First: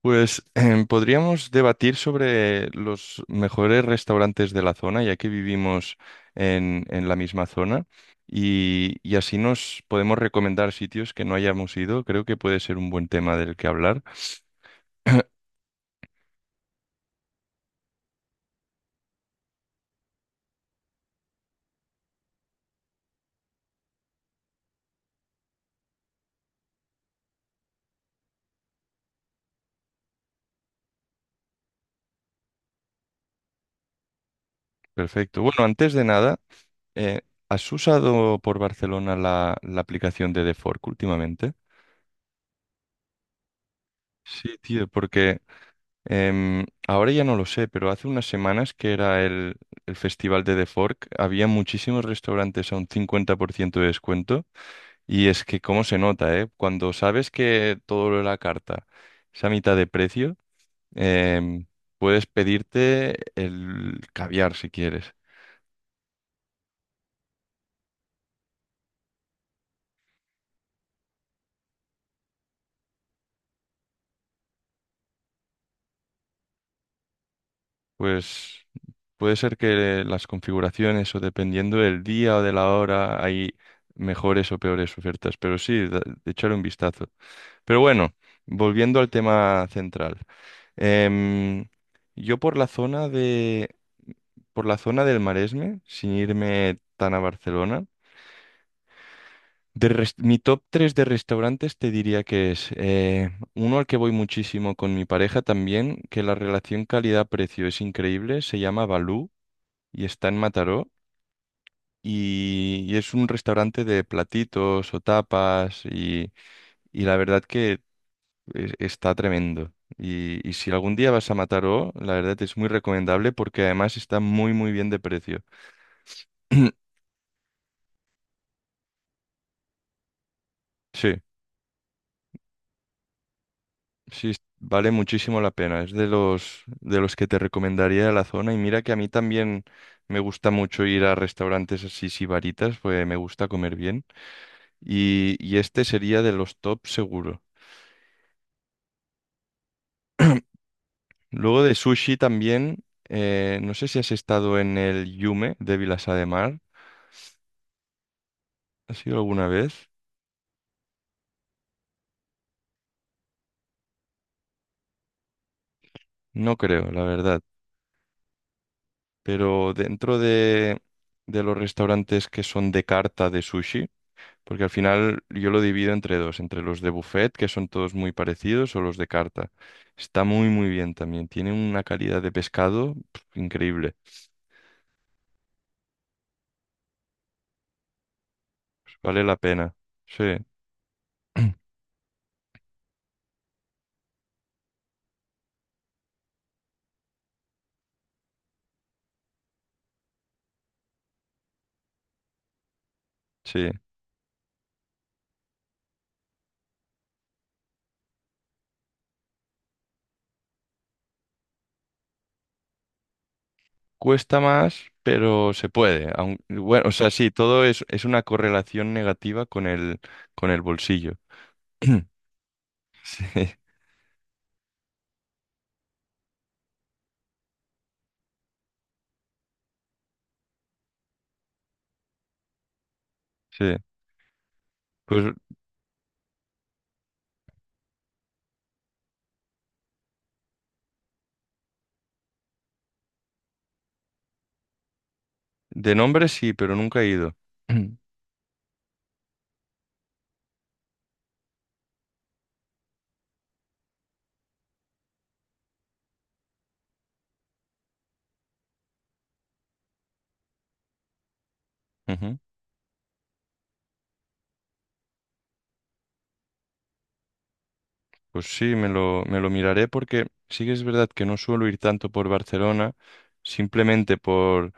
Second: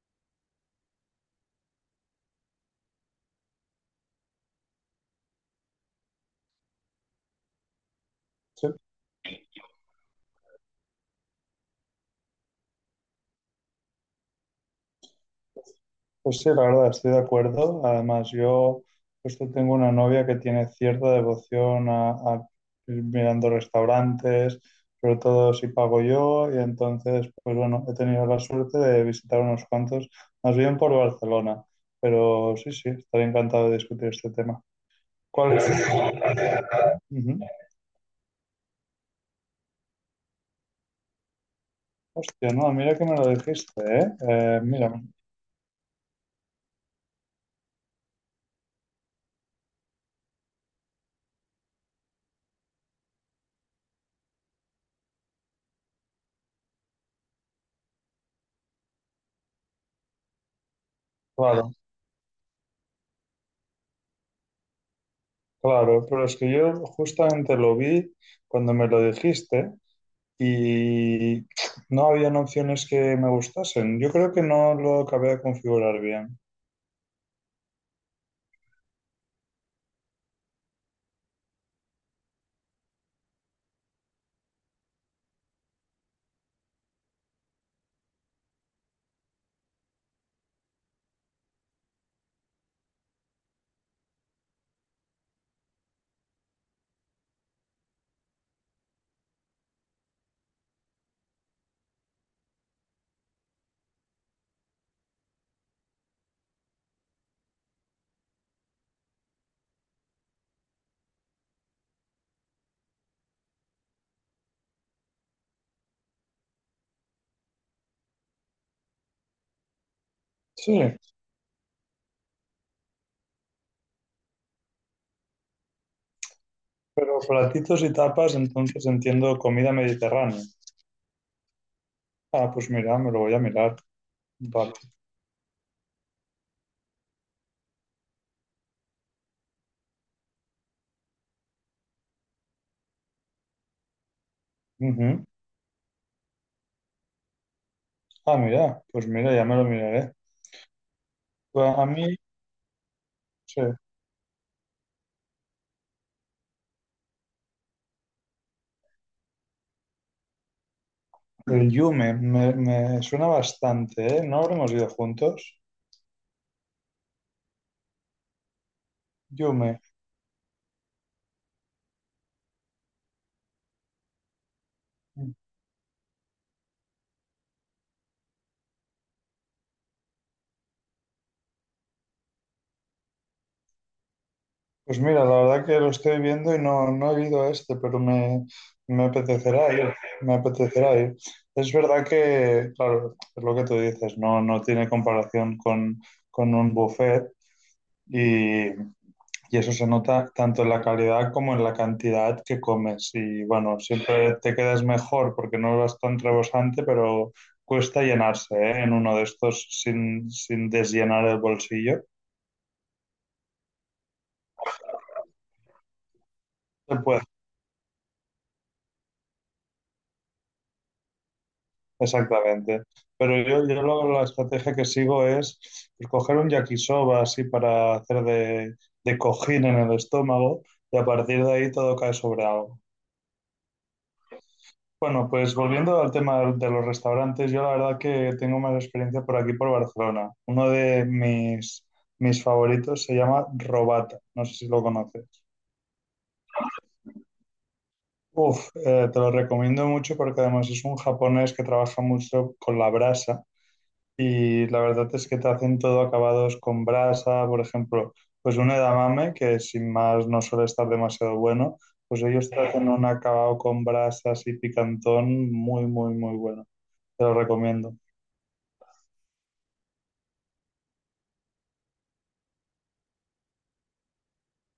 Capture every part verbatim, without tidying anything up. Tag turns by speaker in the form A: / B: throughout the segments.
A: Pues em, podríamos debatir sobre los mejores restaurantes de la zona, ya que vivimos en, en la misma zona,
B: Sí,
A: y, y así nos podemos recomendar sitios que no hayamos ido. Creo que puede ser un buen tema del que hablar.
B: pues sí, la verdad, estoy de acuerdo. Además, yo justo tengo una novia que tiene cierta devoción a, a ir mirando restaurantes, sobre todo si pago yo, y entonces, pues bueno, he tenido la suerte de visitar unos cuantos, más bien por Barcelona. Pero sí, sí, estaría encantado de discutir este tema.
A: Perfecto.
B: ¿Cuál
A: Bueno,
B: es?
A: antes de nada, eh,
B: Ujú.
A: ¿has usado por Barcelona la, la aplicación de The Fork últimamente?
B: Hostia, no, mira que me lo dijiste, ¿eh?
A: Sí,
B: Eh,
A: tío,
B: mira,
A: porque Em, ahora ya no lo sé, pero hace unas semanas que era el, el festival de The Fork, había muchísimos restaurantes a un cincuenta por ciento de descuento y es que cómo se nota, ¿eh? Cuando sabes que todo lo de la carta es a mitad de precio, em,
B: claro,
A: puedes pedirte el caviar si quieres.
B: claro, pero es que yo justamente lo vi cuando me lo dijiste. Y no habían opciones que me gustasen. Yo creo que no lo acabé de configurar bien.
A: Pues puede ser que las configuraciones o dependiendo del día o de la hora hay mejores o peores ofertas, pero sí, da- de echarle un vistazo. Pero bueno, volviendo al tema central. Em, yo por la zona de, por la zona del Maresme, sin irme tan a Barcelona, de res- mi top tres de restaurantes te diría que es eh, uno al que voy muchísimo con mi pareja también, que la relación calidad-precio es increíble, se llama Balú y está en Mataró. Y, y es un restaurante de platitos o tapas y, y la verdad que Es- Está tremendo. Y, y si
B: Sí,
A: algún día vas a Mataró, la verdad es muy recomendable porque además está muy muy bien de precio.
B: pero platitos y tapas, entonces entiendo comida mediterránea.
A: Sí,
B: Ah, pues mira, me lo voy a mirar.
A: sí, es-
B: Vale.
A: vale muchísimo la pena. Es de los de los que te recomendaría de la zona. Y mira que a mí también me gusta mucho ir a restaurantes así sibaritas, pues me gusta comer bien.
B: Ujú.
A: Y, y este sería de los top seguro.
B: Ah, mira, pues mira, ya me lo miraré.
A: Luego de
B: Pues a
A: sushi
B: mí,
A: también, eh,
B: sí,
A: no sé si has estado en el Yume de Vilassar de Mar. ¿Has ido alguna vez?
B: el yume me, me suena bastante, ¿eh? ¿No habremos ido juntos?
A: No creo, la verdad. Pero
B: Yume.
A: dentro de, de, los restaurantes que son de carta de sushi, porque al final yo lo divido entre dos, entre los de buffet, que son todos muy parecidos, o los de carta. Está muy, muy bien también. Tiene una calidad de pescado pf, increíble.
B: Pues mira, la verdad que lo estoy viendo y no, no he ido a este, pero me, me
A: Vale la
B: apetecerá
A: pena.
B: ir,
A: Sí,
B: me apetecerá ir. Es verdad que, claro, es lo que tú dices, no, no tiene comparación con, con un buffet y, y eso se nota tanto en la calidad como en la cantidad que comes. Y
A: sí.
B: bueno, siempre te quedas mejor porque no vas tan rebosante, pero cuesta llenarse, ¿eh? En uno de estos sin, sin desllenar el bolsillo.
A: Cuesta más, pero se puede. aun- bueno, o
B: Se
A: sea,
B: puede.
A: sí, todo es, es una correlación negativa con el, con el bolsillo.
B: Exactamente.
A: Sí,
B: Pero yo, yo lo- la estrategia que sigo es pues, coger un yakisoba así para hacer de, de cojín en el estómago y a partir de ahí todo cae sobre algo.
A: sí.
B: Bueno,
A: Pues
B: pues volviendo al tema de los restaurantes, yo la verdad que tengo más experiencia por aquí, por Barcelona. Uno de mis, mis favoritos se llama Robata, no sé si lo conoces.
A: de nombre sí, pero nunca he ido.
B: Uf, eh, te lo recomiendo mucho porque además es un japonés que trabaja mucho con la brasa. Y la verdad es que te hacen todo acabados con brasa, por ejemplo, pues un edamame, que sin más no suele estar demasiado bueno, pues
A: Ujú.
B: ellos te hacen un acabado con brasas y picantón muy, muy, muy bueno. Te lo recomiendo.
A: Pues sí, me lo, me lo miraré porque sí que es verdad que no suelo ir tanto por Barcelona, simplemente por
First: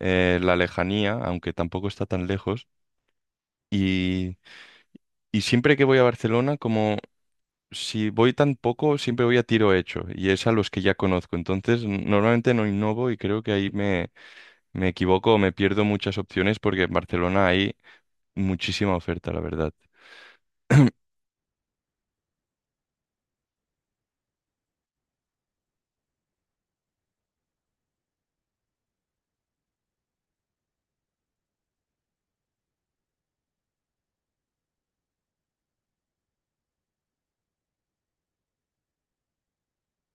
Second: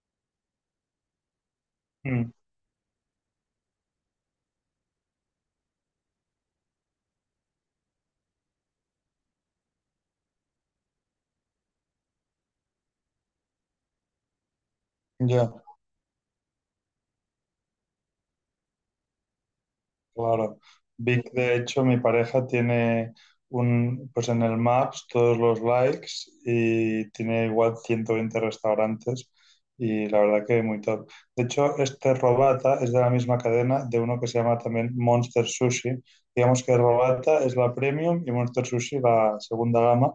A: eh, la lejanía, aunque tampoco está tan
B: Mm,
A: lejos. Y, y siempre que voy a Barcelona, como si voy tan poco, siempre voy a tiro hecho, y es a los que ya conozco. Entonces, n- normalmente no innovo y creo que ahí me, me equivoco o me
B: ya.
A: pierdo muchas opciones porque en Barcelona hay muchísima oferta, la verdad.
B: Claro. Vic, de hecho, mi pareja tiene un, pues en el Maps todos los likes y tiene igual ciento veinte restaurantes y la verdad que muy top. De hecho, este Robata es de la misma cadena de uno que se llama también Monster Sushi. Digamos que Robata es la premium y Monster Sushi la segunda gama,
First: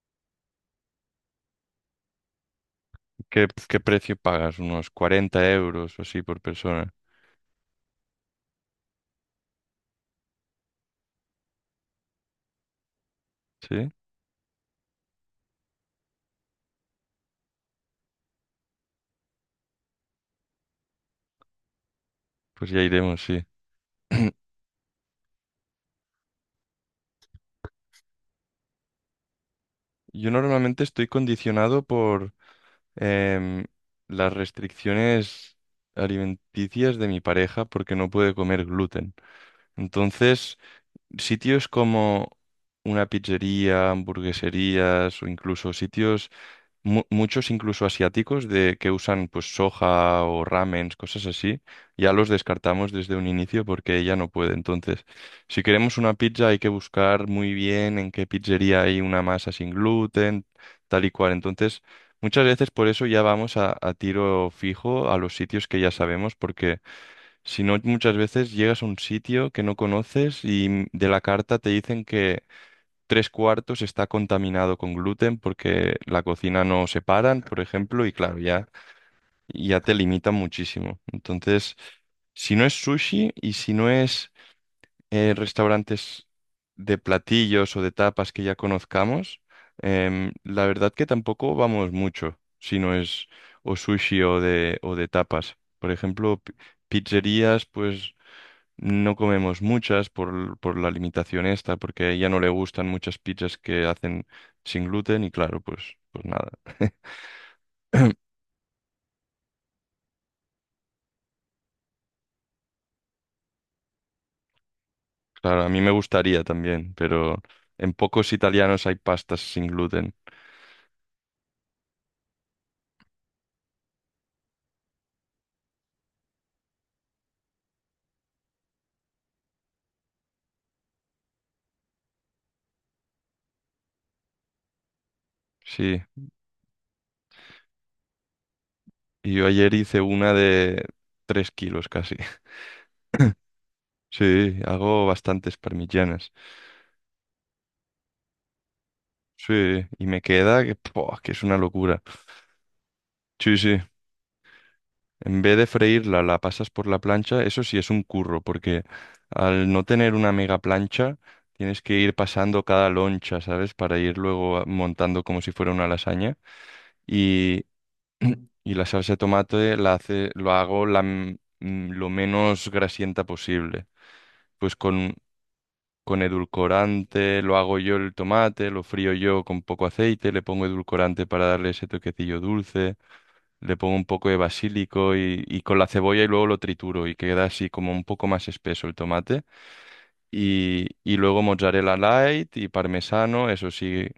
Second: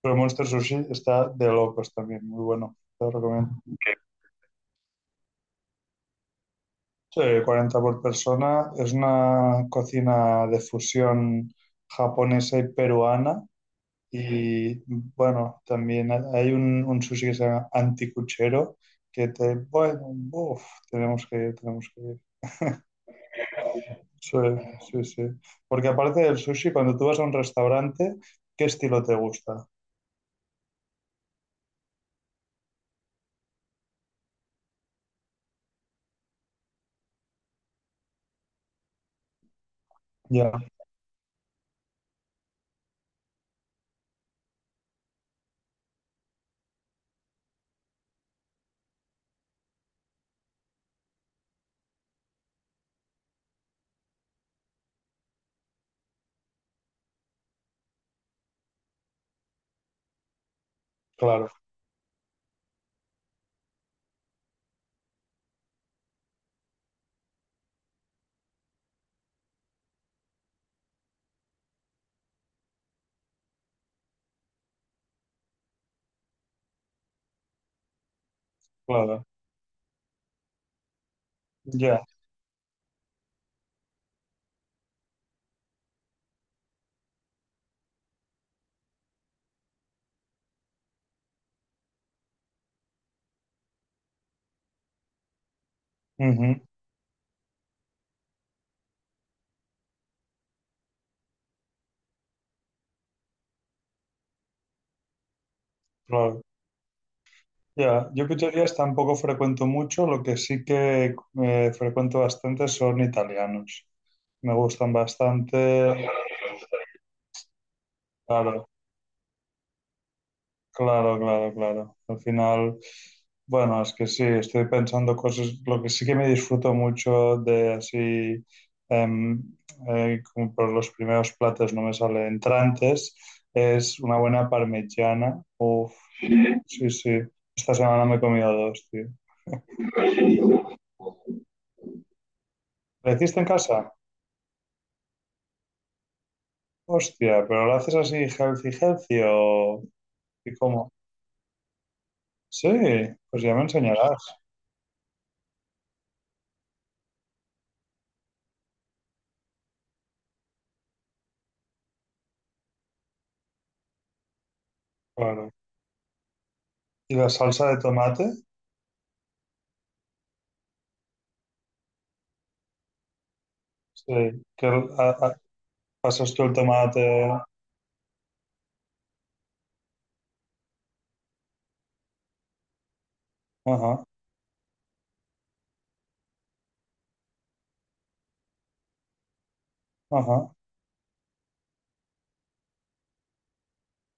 B: pero Monster Sushi está de locos también, muy bueno, te lo
A: ¿Qué,
B: recomiendo.
A: qué precio pagas? Unos cuarenta euros o así por persona.
B: Sí, cuarenta por persona. Es una cocina de fusión japonesa y peruana.
A: ¿Sí?
B: Y bueno, también ha- hay un, un sushi que se llama anticuchero, que te, bueno, uf, tenemos que ir, tenemos que ir.
A: Pues ya iremos, sí.
B: Sí, sí, sí. Porque aparte del sushi, cuando tú vas a un restaurante, ¿qué estilo te gusta?
A: Yo normalmente estoy condicionado por em, las restricciones alimenticias de mi pareja porque no puede comer gluten. Entonces,
B: Ya,
A: sitios como una pizzería, hamburgueserías o incluso sitios mu- muchos incluso asiáticos de que usan pues soja o ramens, cosas así, ya los descartamos desde un inicio porque ella no puede. Entonces, si queremos una pizza hay que buscar muy bien en qué pizzería hay una masa sin gluten, tal y cual.
B: claro,
A: Entonces, muchas veces por eso ya vamos a, a tiro fijo a los sitios que ya sabemos porque si no, muchas veces llegas a un sitio que no conoces y de la carta te dicen que tres cuartos está contaminado con gluten porque la cocina no separan, por ejemplo, y claro, ya,
B: claro.
A: ya te limitan muchísimo. Entonces,
B: Ya,
A: si no es sushi y si no es eh, restaurantes de platillos o de tapas que ya conozcamos, em, la verdad que tampoco vamos mucho si no es o sushi o de, o de tapas. Por ejemplo, pi-
B: ujú,
A: pizzerías, pues no comemos muchas por, por la limitación esta, porque a ella no le gustan muchas pizzas que hacen sin gluten y claro, pues, pues
B: claro.
A: nada.
B: Ya, yo pizzerías tampoco frecuento mucho, lo que sí que eh, frecuento bastante son italianos. Me gustan
A: Claro, a mí me
B: bastante.
A: gustaría también, pero en pocos
B: Claro,
A: italianos hay pastas sin gluten.
B: claro, claro, claro. Al final, bueno, es que sí, estoy pensando cosas, lo que sí que me disfruto mucho de así, em, eh, como por los primeros platos no me sale entrantes, es una buena parmigiana. Uf,
A: Sí,
B: sí, sí. Esta semana me he comido dos, tío.
A: y yo ayer hice una de tres kilos casi.
B: ¿La hiciste en casa?
A: Sí, hago bastantes parmigianas.
B: Hostia, pero lo haces así, healthy, healthy, o...
A: Sí, y me
B: ¿Y
A: queda que,
B: cómo?
A: ¡pua! Que es una locura.
B: Sí, pues ya
A: Sí,
B: me
A: sí.
B: enseñarás,
A: En vez de freírla, la pasas por la plancha. Eso sí es un curro, porque al no tener una mega plancha, tienes que ir pasando cada loncha, ¿sabes? Para ir luego a- montando como si
B: claro.
A: fuera una lasaña.
B: ¿Y la
A: Y,
B: salsa de tomate?
A: y la salsa de tomate la hace, lo hago la, m- m- lo menos grasienta posible.
B: Sí, que
A: Pues
B: a-
A: con,
B: a-
A: con
B: pasas tú el tomate...
A: edulcorante lo hago yo el tomate, lo frío yo con poco aceite, le pongo edulcorante para darle ese toquecillo dulce, le pongo un
B: Ajá,
A: poco de basílico y, y con la cebolla y luego lo trituro y queda así como un poco más espeso el tomate.
B: ajá,
A: Y, y luego mozzarella light y parmesano, eso sí,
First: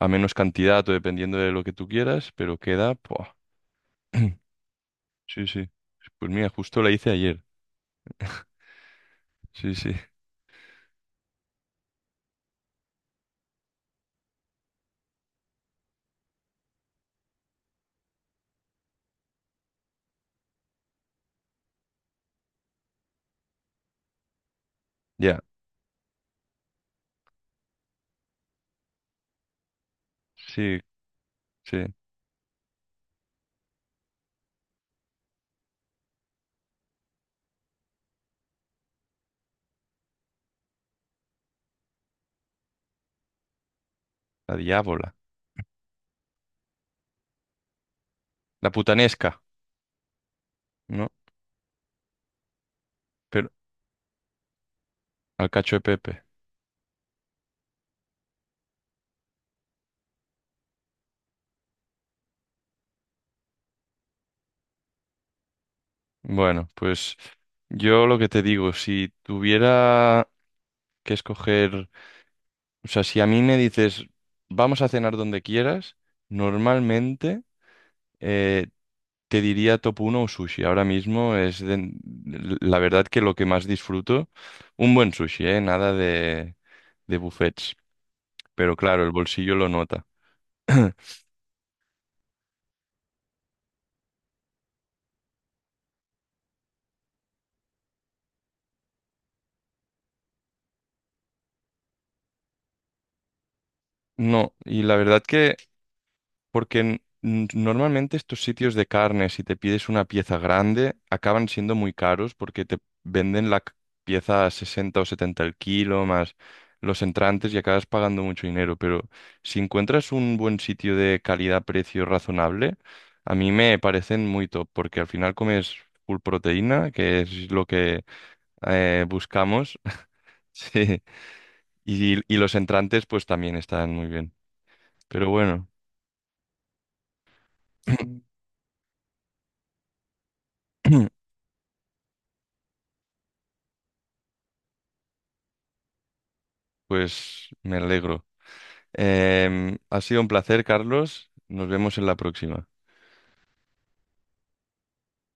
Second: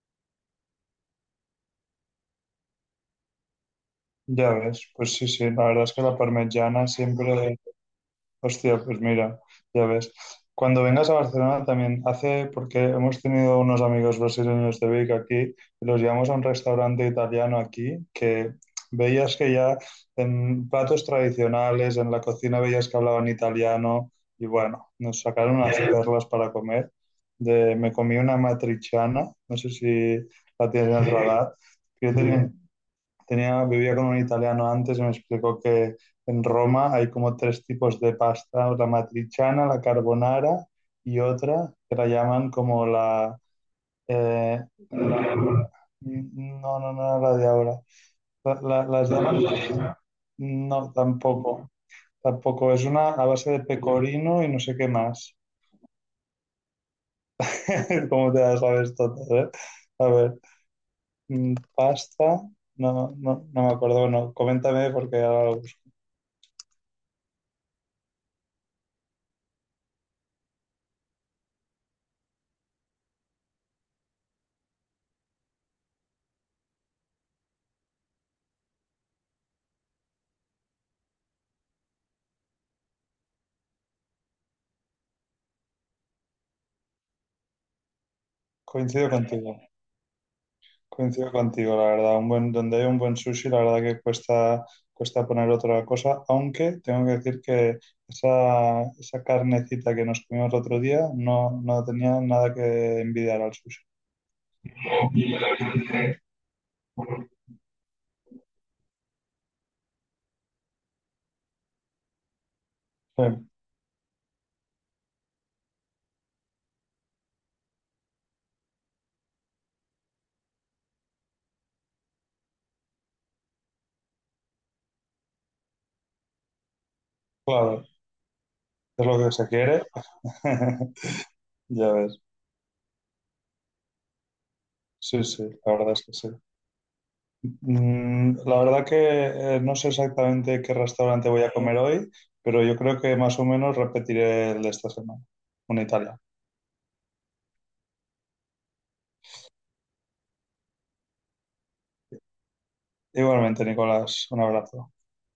A: a menos cantidad o dependiendo de lo que tú quieras, pero queda... ¡buah!
B: ya ves. Pues sí,
A: Sí,
B: sí, la
A: sí.
B: verdad es que la
A: Pues mira, justo
B: parmigiana
A: la hice ayer.
B: siempre... Hostia, pues mira,
A: Sí,
B: ya
A: sí.
B: ves. Cuando vengas a Barcelona también hace, porque hemos tenido unos amigos brasileños de Vic aquí, y los llevamos a un restaurante italiano aquí, que veías que ya en platos tradicionales, en la cocina veías que hablaban italiano, y bueno, nos
A: Ya,
B: sacaron unas perlas para comer. De, me comí una matriciana, no sé si la
A: sí,
B: tienes en el radar,
A: sí.
B: que yo tenía, tenía, vivía con un italiano antes y me explicó que en Roma hay como tres tipos de pasta, la matriciana, la carbonara y otra que la llaman como la...
A: La
B: eh,
A: diábola.
B: la- no, no, no, la de ahora. La-
A: La
B: la- las
A: putanesca,
B: llaman... No,
A: ¿no?
B: tampoco. Tampoco. Es una a base
A: Pero
B: de pecorino y no sé qué más.
A: al cacho de Pepe.
B: Cómo te las sabes todas, ¿eh? A ver, mm, pasta. No, no, no me acuerdo. Bueno, coméntame porque ahora lo busco.
A: Bueno, pues yo lo que te digo, si tuviera que escoger. O sea, si a mí me dices, vamos a cenar donde quieras, normalmente eh, te diría top uno o sushi. Ahora mismo es de- la verdad que lo que más disfruto, un buen sushi, ¿eh? Nada de, de buffets. Pero claro,
B: Coincido
A: el
B: contigo.
A: bolsillo lo nota.
B: Coincido contigo, la verdad. Un buen, donde hay un buen sushi, la verdad que cuesta, cuesta poner otra cosa, aunque tengo que decir que esa, esa carnecita que nos comimos el otro día no, no tenía nada que envidiar al sushi.
A: No, y la verdad que. Porque n- n- normalmente estos sitios de carne, si te pides una pieza grande, acaban siendo muy caros porque te
B: Sí,
A: venden la c- pieza a sesenta o setenta el kilo, más los entrantes y acabas pagando mucho dinero. Pero si encuentras un buen sitio de calidad-precio razonable, a mí me parecen muy top porque al final comes full proteína, que es lo
B: claro,
A: que eh,
B: es lo que se
A: buscamos.
B: quiere.
A: Sí.
B: Ya
A: Y,
B: ves.
A: y los entrantes pues también están muy bien.
B: Sí,
A: Pero
B: sí,
A: bueno.
B: la verdad es que sí. Mm, la verdad que eh, no sé exactamente qué restaurante voy a comer hoy, pero yo creo que más o menos repetiré el de esta semana, un Italia.
A: Pues me alegro. Em, ha sido un placer, Carlos. Nos vemos en la próxima.
B: Igualmente, Nicolás, un abrazo.